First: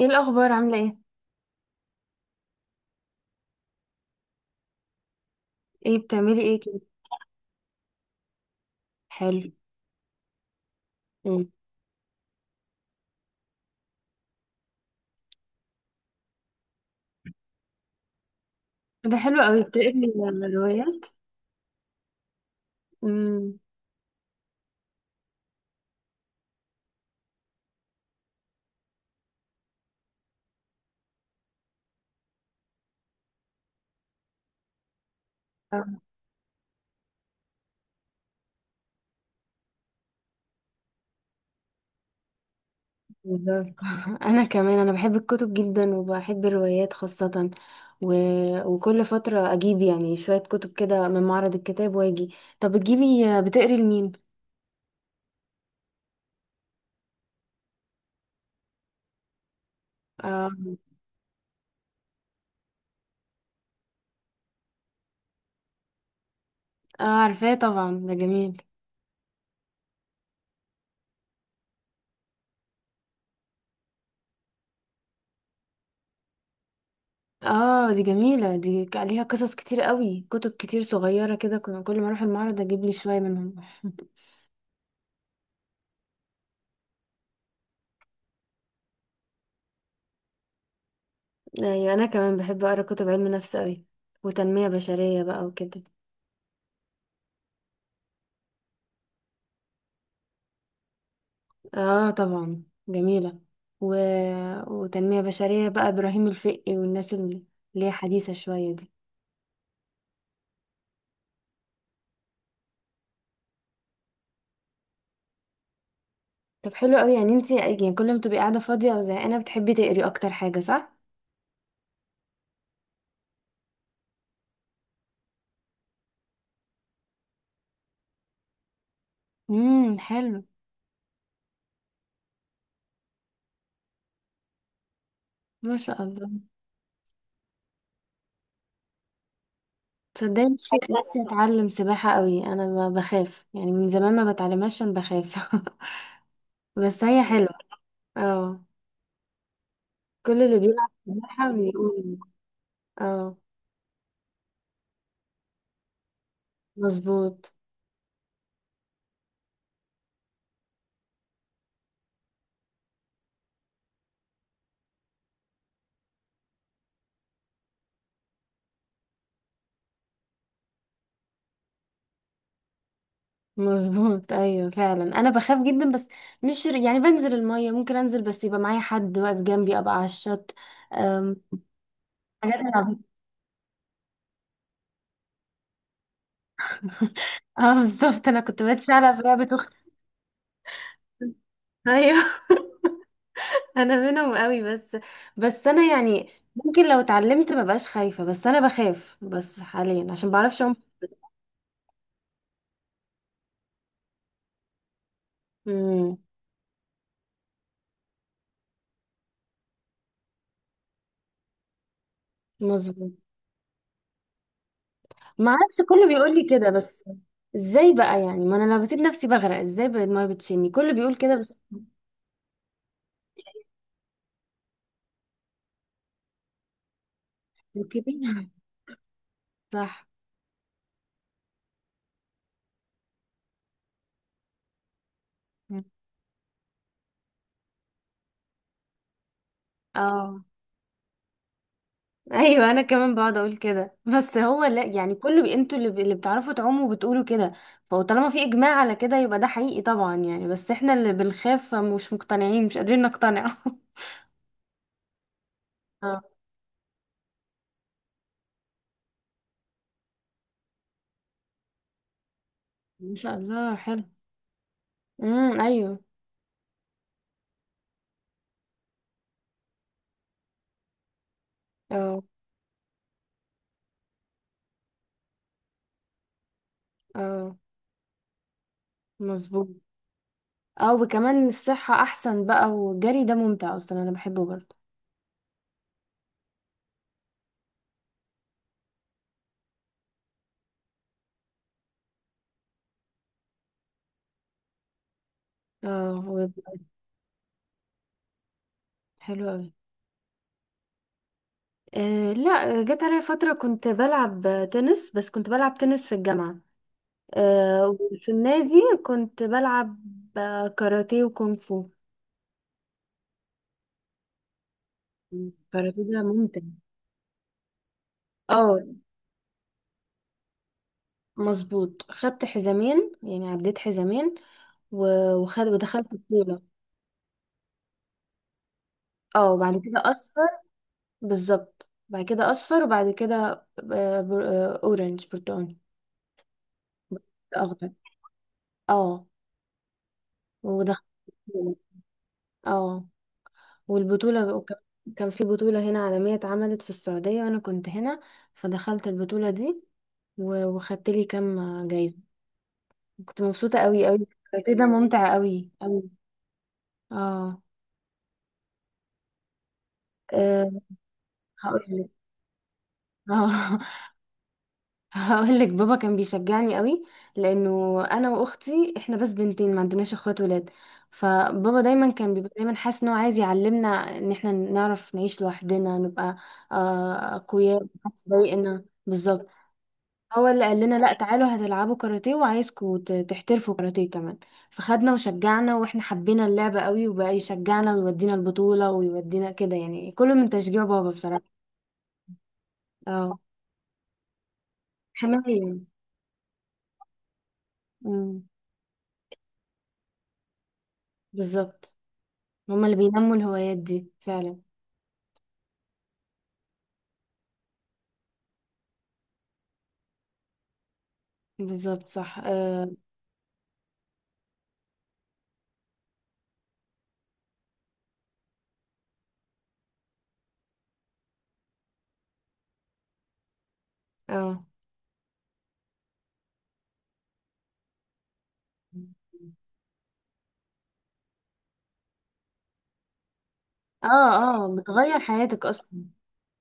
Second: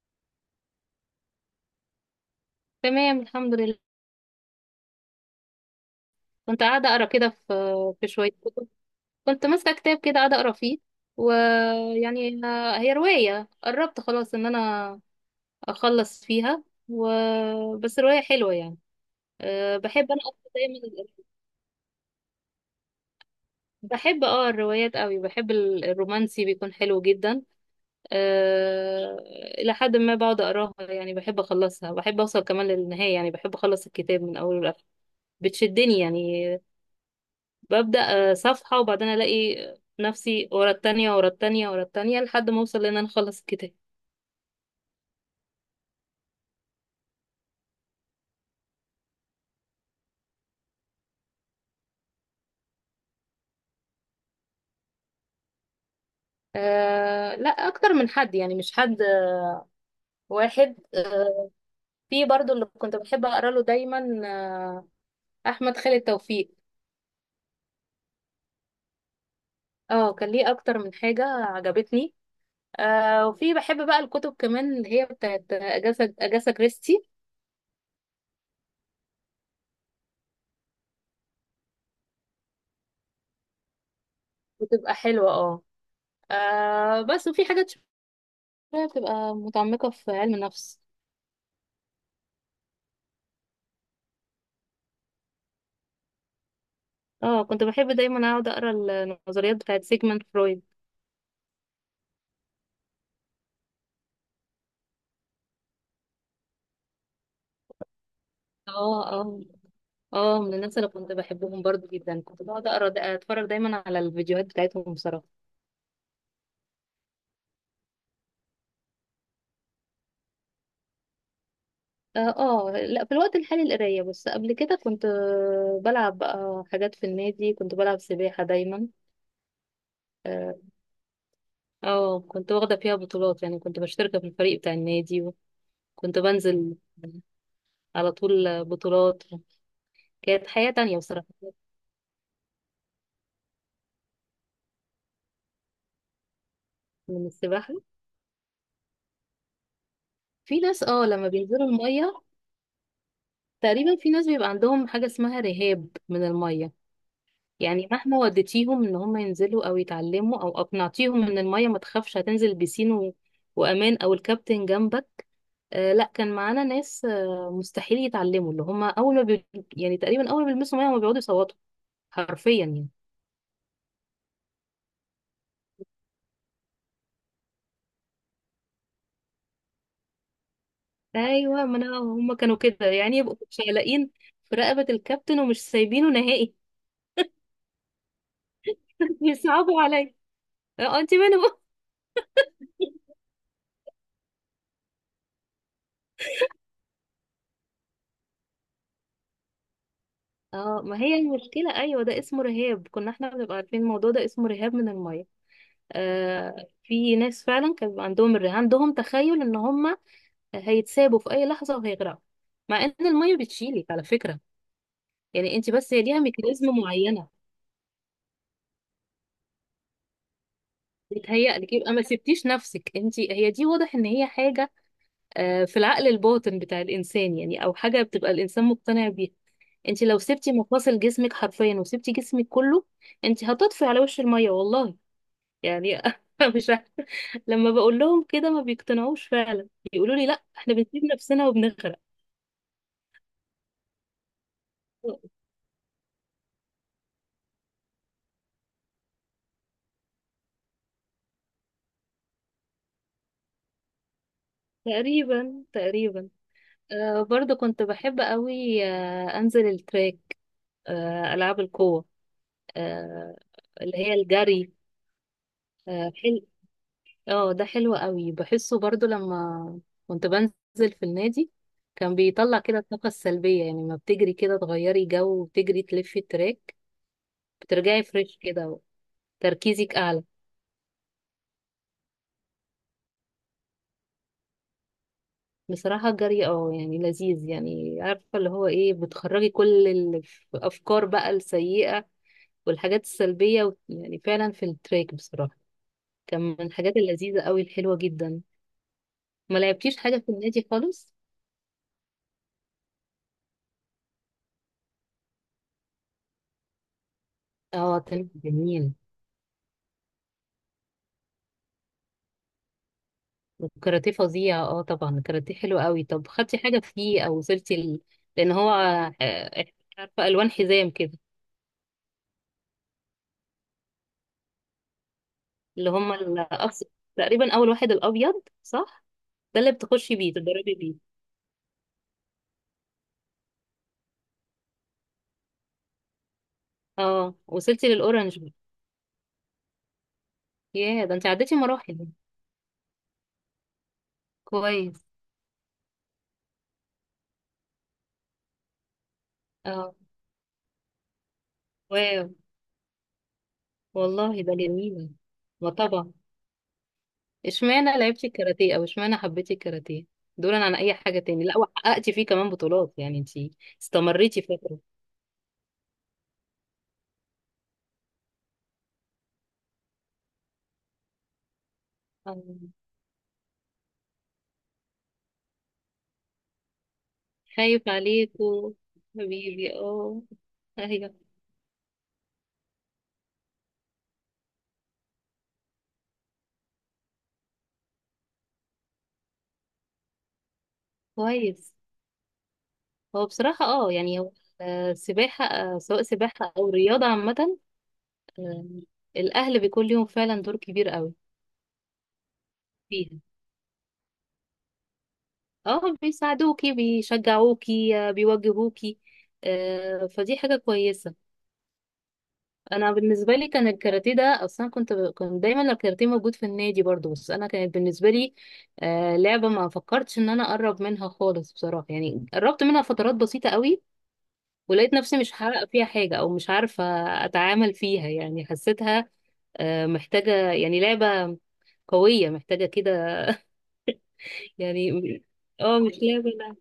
ايه الاخبار؟ عامله ايه؟ تمام، الحمد لله. ايه بتعملي ايه كنت كده؟ قاعدة أقرأ كده في شوية كتب. كنت حلو. ماسكة كتاب كده قاعدة أقرأ فيه مم. ويعني هي رواية قربت خلاص إن أنا أخلص فيها و... بس رواية حلوة يعني. ده حلو قوي، أه، بحب بتقري أنا أكتر دايما، روايات؟ مم. بحب الروايات قوي. بحب الرومانسي، بيكون حلو جدا. أه، إلى حد ما بقعد أقراها، يعني بحب أخلصها، بحب أوصل كمان للنهاية، يعني بحب أخلص الكتاب من أوله لآخره. بتشدني آه، يعني. ببدأ صفحة وبعدين ألاقي نفسي ورا التانية ورا التانية ورا التانية لحد ما أوصل لأن أنا أخلص بالظبط. الكتاب. انا كمان انا بحب الكتب جدا، وبحب الروايات خاصه و... وكل فتره اجيب يعني شويه كتب كده من معرض الكتاب، واجي. طب بتجيبي، بتقري لمين؟ أه، لا أكتر من حد، يعني مش حد اه واحد. في برضو اللي كنت بحب أقرأ له دايما، آه، أحمد خالد توفيق. اه عارفاه طبعا، ده جميل. اه، كان ليه أكتر من حاجة عجبتني. أه، وفي بحب بقى الكتب كمان اللي هي بتاعت أجاسا كريستي. اه دي جميله، دي عليها قصص كتير قوي، كتب كتير صغيره كده، كل ما اروح المعرض اجيب لي شويه منهم. بتبقى حلوة، اه. بس وفي حاجات شوية بتبقى متعمقة في علم النفس. ايوه انا كمان بحب اقرا كتب علم نفس قوي، وتنميه بشريه بقى وكده. اه، كنت بحب دايما اقعد اقرا النظريات بتاعت سيجموند فرويد. اه طبعا، جميله، و... وتنميه بشريه بقى ابراهيم الفقي والناس اللي هي حديثه شويه دي. اه، اه، اه، من الناس اللي كنت بحبهم برضو جدا، كنت بقعد اقرا دا اتفرج دايما على الفيديوهات بتاعتهم بصراحه. طب حلو قوي، يعني انت يعني كل ما تبقي قاعده فاضيه او زهقانه بتحبي تقري، اكتر حاجه، صح؟ اه. لا، في الوقت الحالي القرايه بس، قبل كده كنت بلعب بقى حاجات في النادي، كنت بلعب سباحه دايما. امم، حلو. اه. كنت واخده فيها بطولات، يعني كنت مشتركه في الفريق بتاع النادي، ما شاء وكنت الله. بنزل على طول بطولات. تصدقي كانت حياه نفسي تانية نفسي بصراحه اتعلم سباحه قوي، انا بخاف يعني من زمان، ما بتعلمهاش عشان بخاف. بس هي من حلوه. السباحه. اه، كل اللي في ناس بيلعب لما سباحه بينزلوا بيقول. الميه اه، تقريبا، في ناس بيبقى عندهم حاجة اسمها رهاب من المية. مظبوط. يعني مهما وديتيهم ان هم ينزلوا او يتعلموا او اقنعتيهم ان المية ما تخافش، هتنزل بيسين وامان او الكابتن جنبك. لا، كان معانا ناس مستحيل يتعلموا، اللي هم اول ما يعني تقريبا اول ما بيلمسوا مية هم بيقعدوا يصوتوا حرفيا يعني. مظبوط، ايوه فعلا انا بخاف جدا، بس مش ر- يعني بنزل الميه، ممكن انزل بس يبقى معايا حد واقف جنبي، ابقى على الشط. أم، ايوه، ما انا هم كانوا حاجات كده، العبيطه. يعني يبقوا شايلين في رقبة الكابتن ومش سايبينه نهائي. اه بالظبط، انا كنت بتشعلق في لعبه اختي. يصعبوا عليا. اه، انت منهم. ايوه. انا منهم قوي. بس بس انا يعني ممكن لو اتعلمت ما بقاش خايفه، بس انا بخاف بس حاليا عشان بعرفش اعوم. اه، ما هي المشكلة، ايوه، ده اسمه رهاب، كنا احنا بنبقى عارفين الموضوع ده اسمه رهاب من المية. امم. في ناس فعلا كان بيبقى عندهم الرهاب، عندهم تخيل ان هم هيتسابوا في اي لحظة وهيغرقوا. مع ان مظبوط. المية بتشيلك على فكرة، ما يعني انت اعرفش، بس هي كله ليها بيقول لي ميكانيزم كده بس. معينة. ازاي بقى يعني، ما انا لو بسيب نفسي بغرق، ازاي بقى الميه بتشيلني؟ كله بيقول كده بس. بتهيألك، يبقى ما سبتيش نفسك، انت هي دي واضح ان هي حاجة في العقل الباطن بتاع الانسان، يعني او حاجة كده. بتبقى الانسان مقتنع بيها. انت صح. لو سبتي مفاصل جسمك حرفيا وسبتي جسمك كله، انت هتطفي على وش المية والله يعني. مش عارفة. لما بقول لهم كده ما بيقتنعوش فعلا، يقولوا لي لا، اه احنا بنسيب نفسنا وبنغرق. ايوه، انا كمان بقعد اقول كده، بس هو لا يعني، انتوا اللي بتعرفوا تعوموا وبتقولوا كده، فطالما في اجماع على كده يبقى ده حقيقي طبعا يعني، بس احنا اللي بنخاف مش مقتنعين، مش قادرين نقتنع. تقريبا اه. تقريبا. برضو كنت بحب قوي انزل التراك، العاب القوة، ما شاء آه الله، اللي حلو. هي الجري امم، ايوه. آه حل... اه، ده حلو قوي، بحسه برضو لما كنت بنزل في النادي، كان اه. بيطلع كده الطاقة السلبية، يعني ما بتجري كده تغيري جو وتجري تلفي التراك، اه. بترجعي فريش كده، مظبوط. تركيزك اعلى. اه وكمان الصحة احسن بقى، والجري ده ممتع اصلا، انا بحبه برضه. بصراحة الجري، اه، يعني لذيذ، يعني عارفة اللي هو ايه، بتخرجي كل الأفكار بقى السيئة والحاجات السلبية يعني فعلا في التراك بصراحة، اه كان من الحاجات اللذيذة قوي الحلوة جدا. حلو ما قوي. لعبتيش حاجة في النادي خالص؟ آه لا، جت عليا فترة كنت بلعب تنس، بس كنت بلعب تنس في الجامعة. آه، اه، كان وفي النادي جميل. كنت بلعب كاراتيه وكونغ فو. الكاراتيه فظيع، اه طبعا الكاراتيه حلو الكاراتيه قوي، ده طب خدتي ممتع. حاجة فيه أو وصلتي لأن هو اه آه، عارفة ألوان حزام كده، مظبوط، خدت حزامين يعني، عديت حزامين وخد اللي ودخلت هما بطولة. الأبس... تقريبا أول واحد الأبيض صح؟ اه ده اللي وبعد كده بتخشي بيه اصفر. تتدربي بيه. بالظبط، بعد كده اصفر، وبعد كده اورنج، برتقاني، اه، وصلتي اخضر. للأورنج. اه، ودخلت ياه، ده انت عديتي بطولة. مراحل. اه، والبطولة كويس. كان في بطولة هنا عالمية اتعملت في السعودية، وانا كنت هنا، فدخلت البطولة دي، اه. وخدت لي كام واو. جايزة. كنت مبسوطة قوي قوي. والله ده الكاراتيه ده جميل. ممتع قوي ما قوي. طبعا. اه. اشمعنى لعبتي الكاراتيه او اشمعنى حبيتي الكاراتيه دولا آه، عن اي حاجة تاني؟ لا، هقولك. وحققتي فيه كمان بطولات، يعني انت اه. استمريتي فترة. هقولك، بابا كان بيشجعني قوي، لانه انا واختي احنا بس بنتين، ما عندناش اخوات ولاد، فبابا دايما كان بيبقى آه. دايما حاسس ان هو عايز يعلمنا ان احنا نعرف نعيش لوحدنا، نبقى خايف اقوياء، محدش عليكو يضايقنا. بالظبط. حبيبي، اه. هو اللي قال لنا لا ايوه، تعالوا هتلعبوا كاراتيه، وعايزكوا تحترفوا كاراتيه كمان، فخدنا وشجعنا، واحنا حبينا اللعبة قوي، وبقى يشجعنا ويودينا البطولة ويودينا كده، يعني كله من تشجيع بابا بصراحة. كويس. هو اه. بصراحة، اه، يعني هو سباحة، حماية يعني. سواء سباحة او رياضة عامة، أمم، آه، الاهل بيكون ليهم فعلا دور كبير قوي بالظبط. هما اللي فيها. بينموا الهوايات دي فعلا. اه، بيساعدوكي بيشجعوكي، بيوجهوكي، فدي حاجة كويسة. بالظبط، صح. اه. أنا بالنسبة لي كان الكاراتيه ده أصلا، كنت كان دايما الكاراتيه موجود في النادي برضو، بس أنا كانت بالنسبة لي لعبة ما فكرتش إن أنا أقرب منها خالص بصراحة، يعني قربت منها فترات بسيطة قوي، اه. ولقيت نفسي مش هحقق فيها حاجة أو مش عارفة أتعامل فيها، يعني حسيتها محتاجة، يعني لعبة قوية، محتاجة كده اه. اه يعني. بتغير حياتك اه، اصلا. مش لعبة،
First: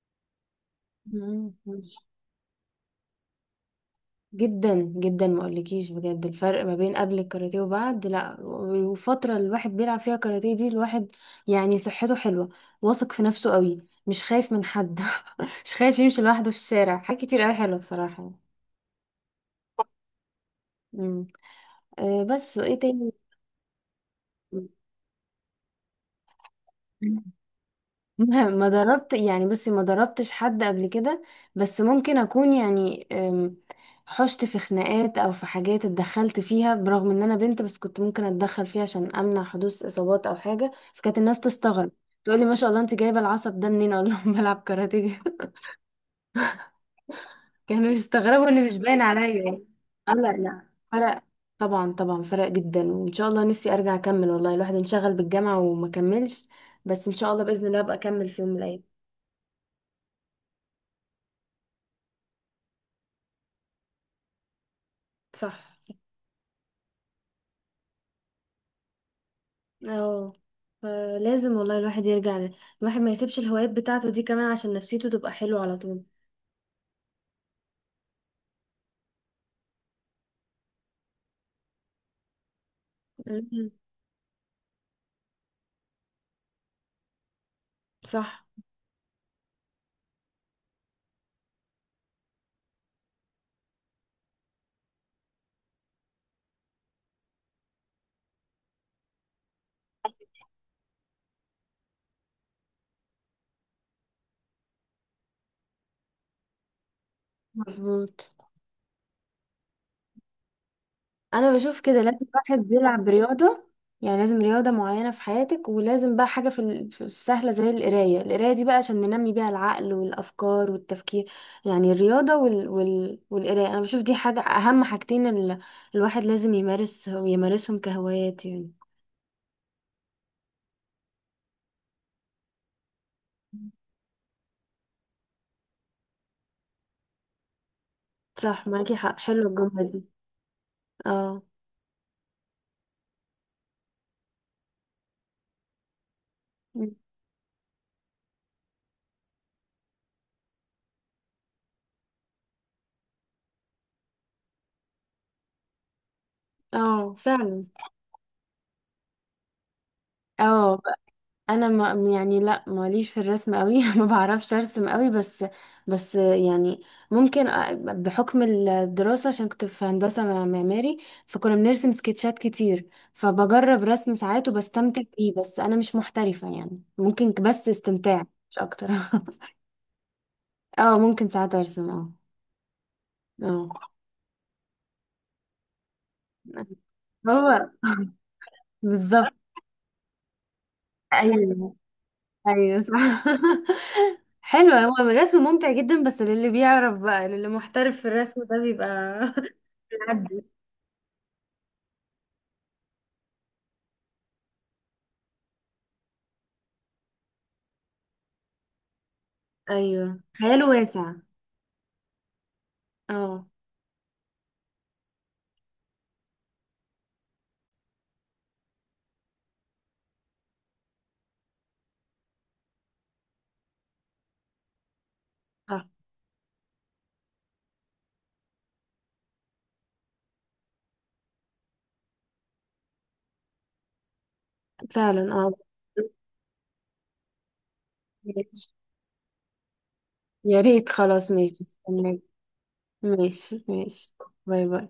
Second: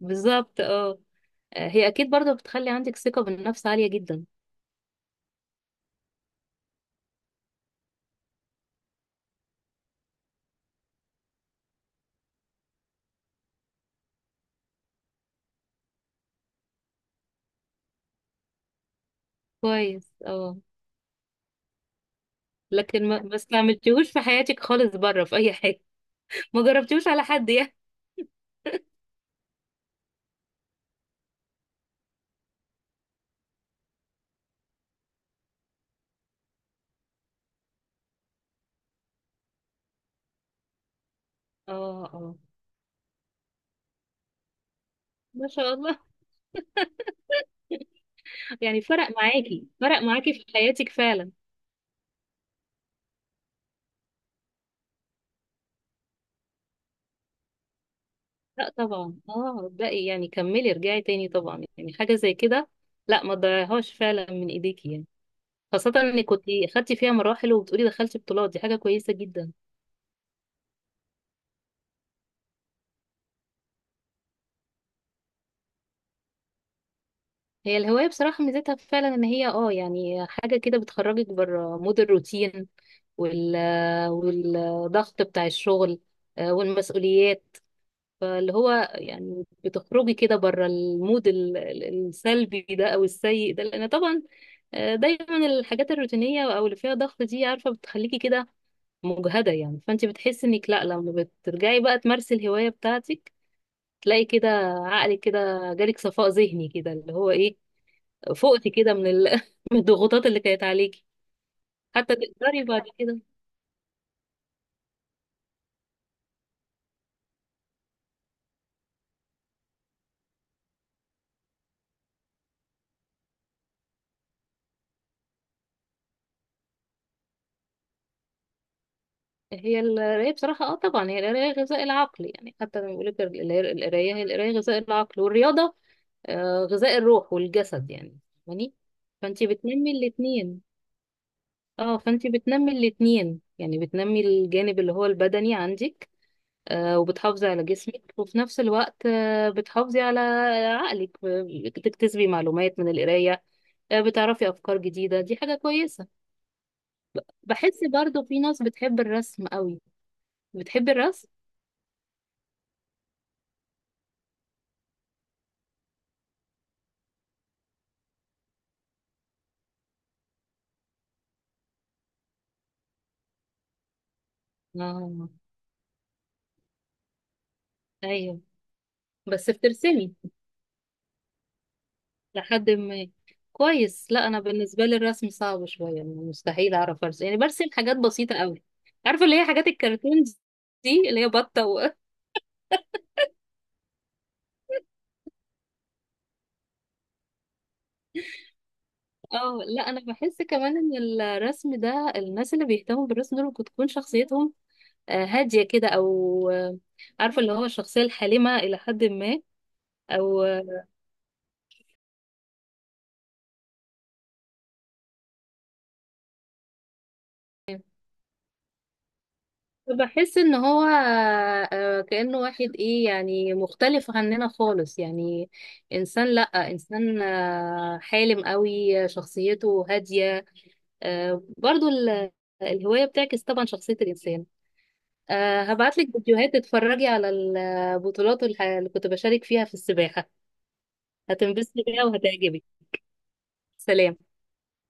بالظبط اه. أمم. هي اكيد برضه بتخلي عندك ثقة بالنفس عالية جدا. جدا جدا، ما اقولكيش بجد الفرق ما بين قبل الكاراتيه وبعد، لا والفتره اللي الواحد بيلعب فيها كاراتيه دي، الواحد يعني صحته حلوه، واثق في نفسه قوي، مش خايف من حد، مش خايف يمشي لوحده في الشارع، حاجات كتير قوي حلوه بصراحه. كويس، اه. امم. أه بس، وايه لكن تاني؟ ما استعملتيهوش في حياتك خالص بره في اي حاجة. ما جربتيهوش على حد يعني. ما دربت يعني، بصي ما دربتش حد قبل كده، بس ممكن اكون يعني، حشت في خناقات او في حاجات اتدخلت فيها، برغم ان انا بنت، بس كنت ممكن اتدخل فيها عشان امنع حدوث اصابات او حاجه، فكانت الناس تستغرب، اه، اه. تقولي ما شاء الله انت جايبه العصب ده منين، اقول لهم بلعب كاراتيه. ما شاء الله. كانوا يستغربوا ان مش يعني باين فرق عليا. معاكي، فرق اه لا، معاكي في لا حياتك فرق، فعلا. طبعا طبعا فرق جدا. وان شاء الله نفسي ارجع اكمل، والله الواحد انشغل بالجامعه وما كملش، بس ان شاء الله باذن الله ابقى اكمل في يوم من لا الايام. طبعا، اه، باقي، يعني كملي، ارجعي تاني طبعا، يعني حاجة زي كده لا ما تضيعيهاش فعلا من ايديكي يعني. صح. خاصة انك كنت خدتي فيها مراحل وبتقولي دخلتي بطولات، دي حاجة كويسة جدا. اه. فلازم والله الواحد يرجع الواحد ما يسيبش الهوايات بتاعته دي كمان، عشان نفسيته تبقى حلوة على طول. هي الهواية بصراحة ميزتها فعلا ان هي، اه، يعني حاجة كده بتخرجك بره مود الروتين وال مم. والضغط بتاع الشغل، والمسؤوليات. صح. فاللي هو يعني بتخرجي كده بره المود السلبي ده او السيء ده، لان طبعا دايما الحاجات الروتينية او اللي فيها ضغط دي، عارفة، بتخليكي كده مجهدة، يعني فانت بتحسي انك لا، لما بترجعي بقى تمارسي الهواية بتاعتك، تلاقي كده عقلك كده جالك صفاء ذهني كده، اللي هو ايه، مظبوط. فقتي كده من من الضغوطات اللي كانت عليكي، انا بشوف كده حتى لازم الواحد تقدري بعد بيلعب كده. رياضه، يعني لازم رياضه معينه في حياتك، ولازم بقى حاجه في سهله زي القرايه، القرايه دي بقى عشان ننمي بيها العقل والافكار والتفكير، يعني الرياضه والقرايه، انا بشوف دي حاجه، اهم حاجتين الواحد لازم يمارسهم كهوايات يعني. هي القراية بصراحة، اه طبعا هي القراية غذاء العقل، يعني حتى لما بيقول لك القراية هي القراية غذاء العقل، والرياضة غذاء الروح والجسد يعني. صح، فاهماني؟ معاكي حق، حلوه فانتي الجمله بتنمي دي. الاتنين. اه. اه، فانتي بتنمي الاتنين، يعني بتنمي الجانب اللي هو البدني عندك، وبتحافظي على جسمك، وفي نفس الوقت بتحافظي على عقلك، بتكتسبي معلومات من القراية، بتعرفي أفكار جديدة، دي حاجة كويسة. اه فعلا. بحس برضو في ناس بتحب الرسم قوي، اه بتحب الرسم. انا ما يعني لا، ماليش في الرسم قوي، ما بعرفش ارسم قوي، بس بس يعني ممكن بحكم الدراسة، عشان كنت في هندسة معماري، فكنا بنرسم سكتشات كتير، فبجرب رسم ساعات وبستمتع اه، بيه، بس انا مش محترفة يعني، ممكن بس استمتاع ايوه. مش اكتر. بس بترسمي اه ممكن ساعات ارسم، اه. لحد ما. اه. كويس. لا، انا بالنسبه لي الرسم صعب شويه، يعني مستحيل اعرف ارسم، يعني برسم هو حاجات بسيطه قوي، عارفه بالظبط. اللي هي حاجات الكرتون، دي اللي هي بطه ايوه، ايوه صح. حلو، هو الرسم ممتع جدا، بس للي بيعرف بقى، للي محترف في الرسم ده بيبقى. اه، لا، انا بحس بيعدي. كمان ان الرسم ده، الناس اللي بيهتموا بالرسم دول ممكن تكون شخصيتهم هاديه كده، او عارفه اللي هو الشخصيه الحالمه الى حد ما، ايوه، او خياله واسع. اه. بحس ان هو كأنه واحد ايه، يعني مختلف عننا خالص يعني، اه انسان، لا، انسان حالم قوي، شخصيته هادية. برضو الهواية بتعكس طبعا شخصية الانسان. فعلا، اه. هبعتلك فيديوهات تتفرجي على البطولات ماشي. اللي كنت بشارك فيها في السباحة، يا ريت، خلاص ماشي، هتنبسطي بيها استناك. وهتعجبك. ماشي ماشي. سلام. باي باي.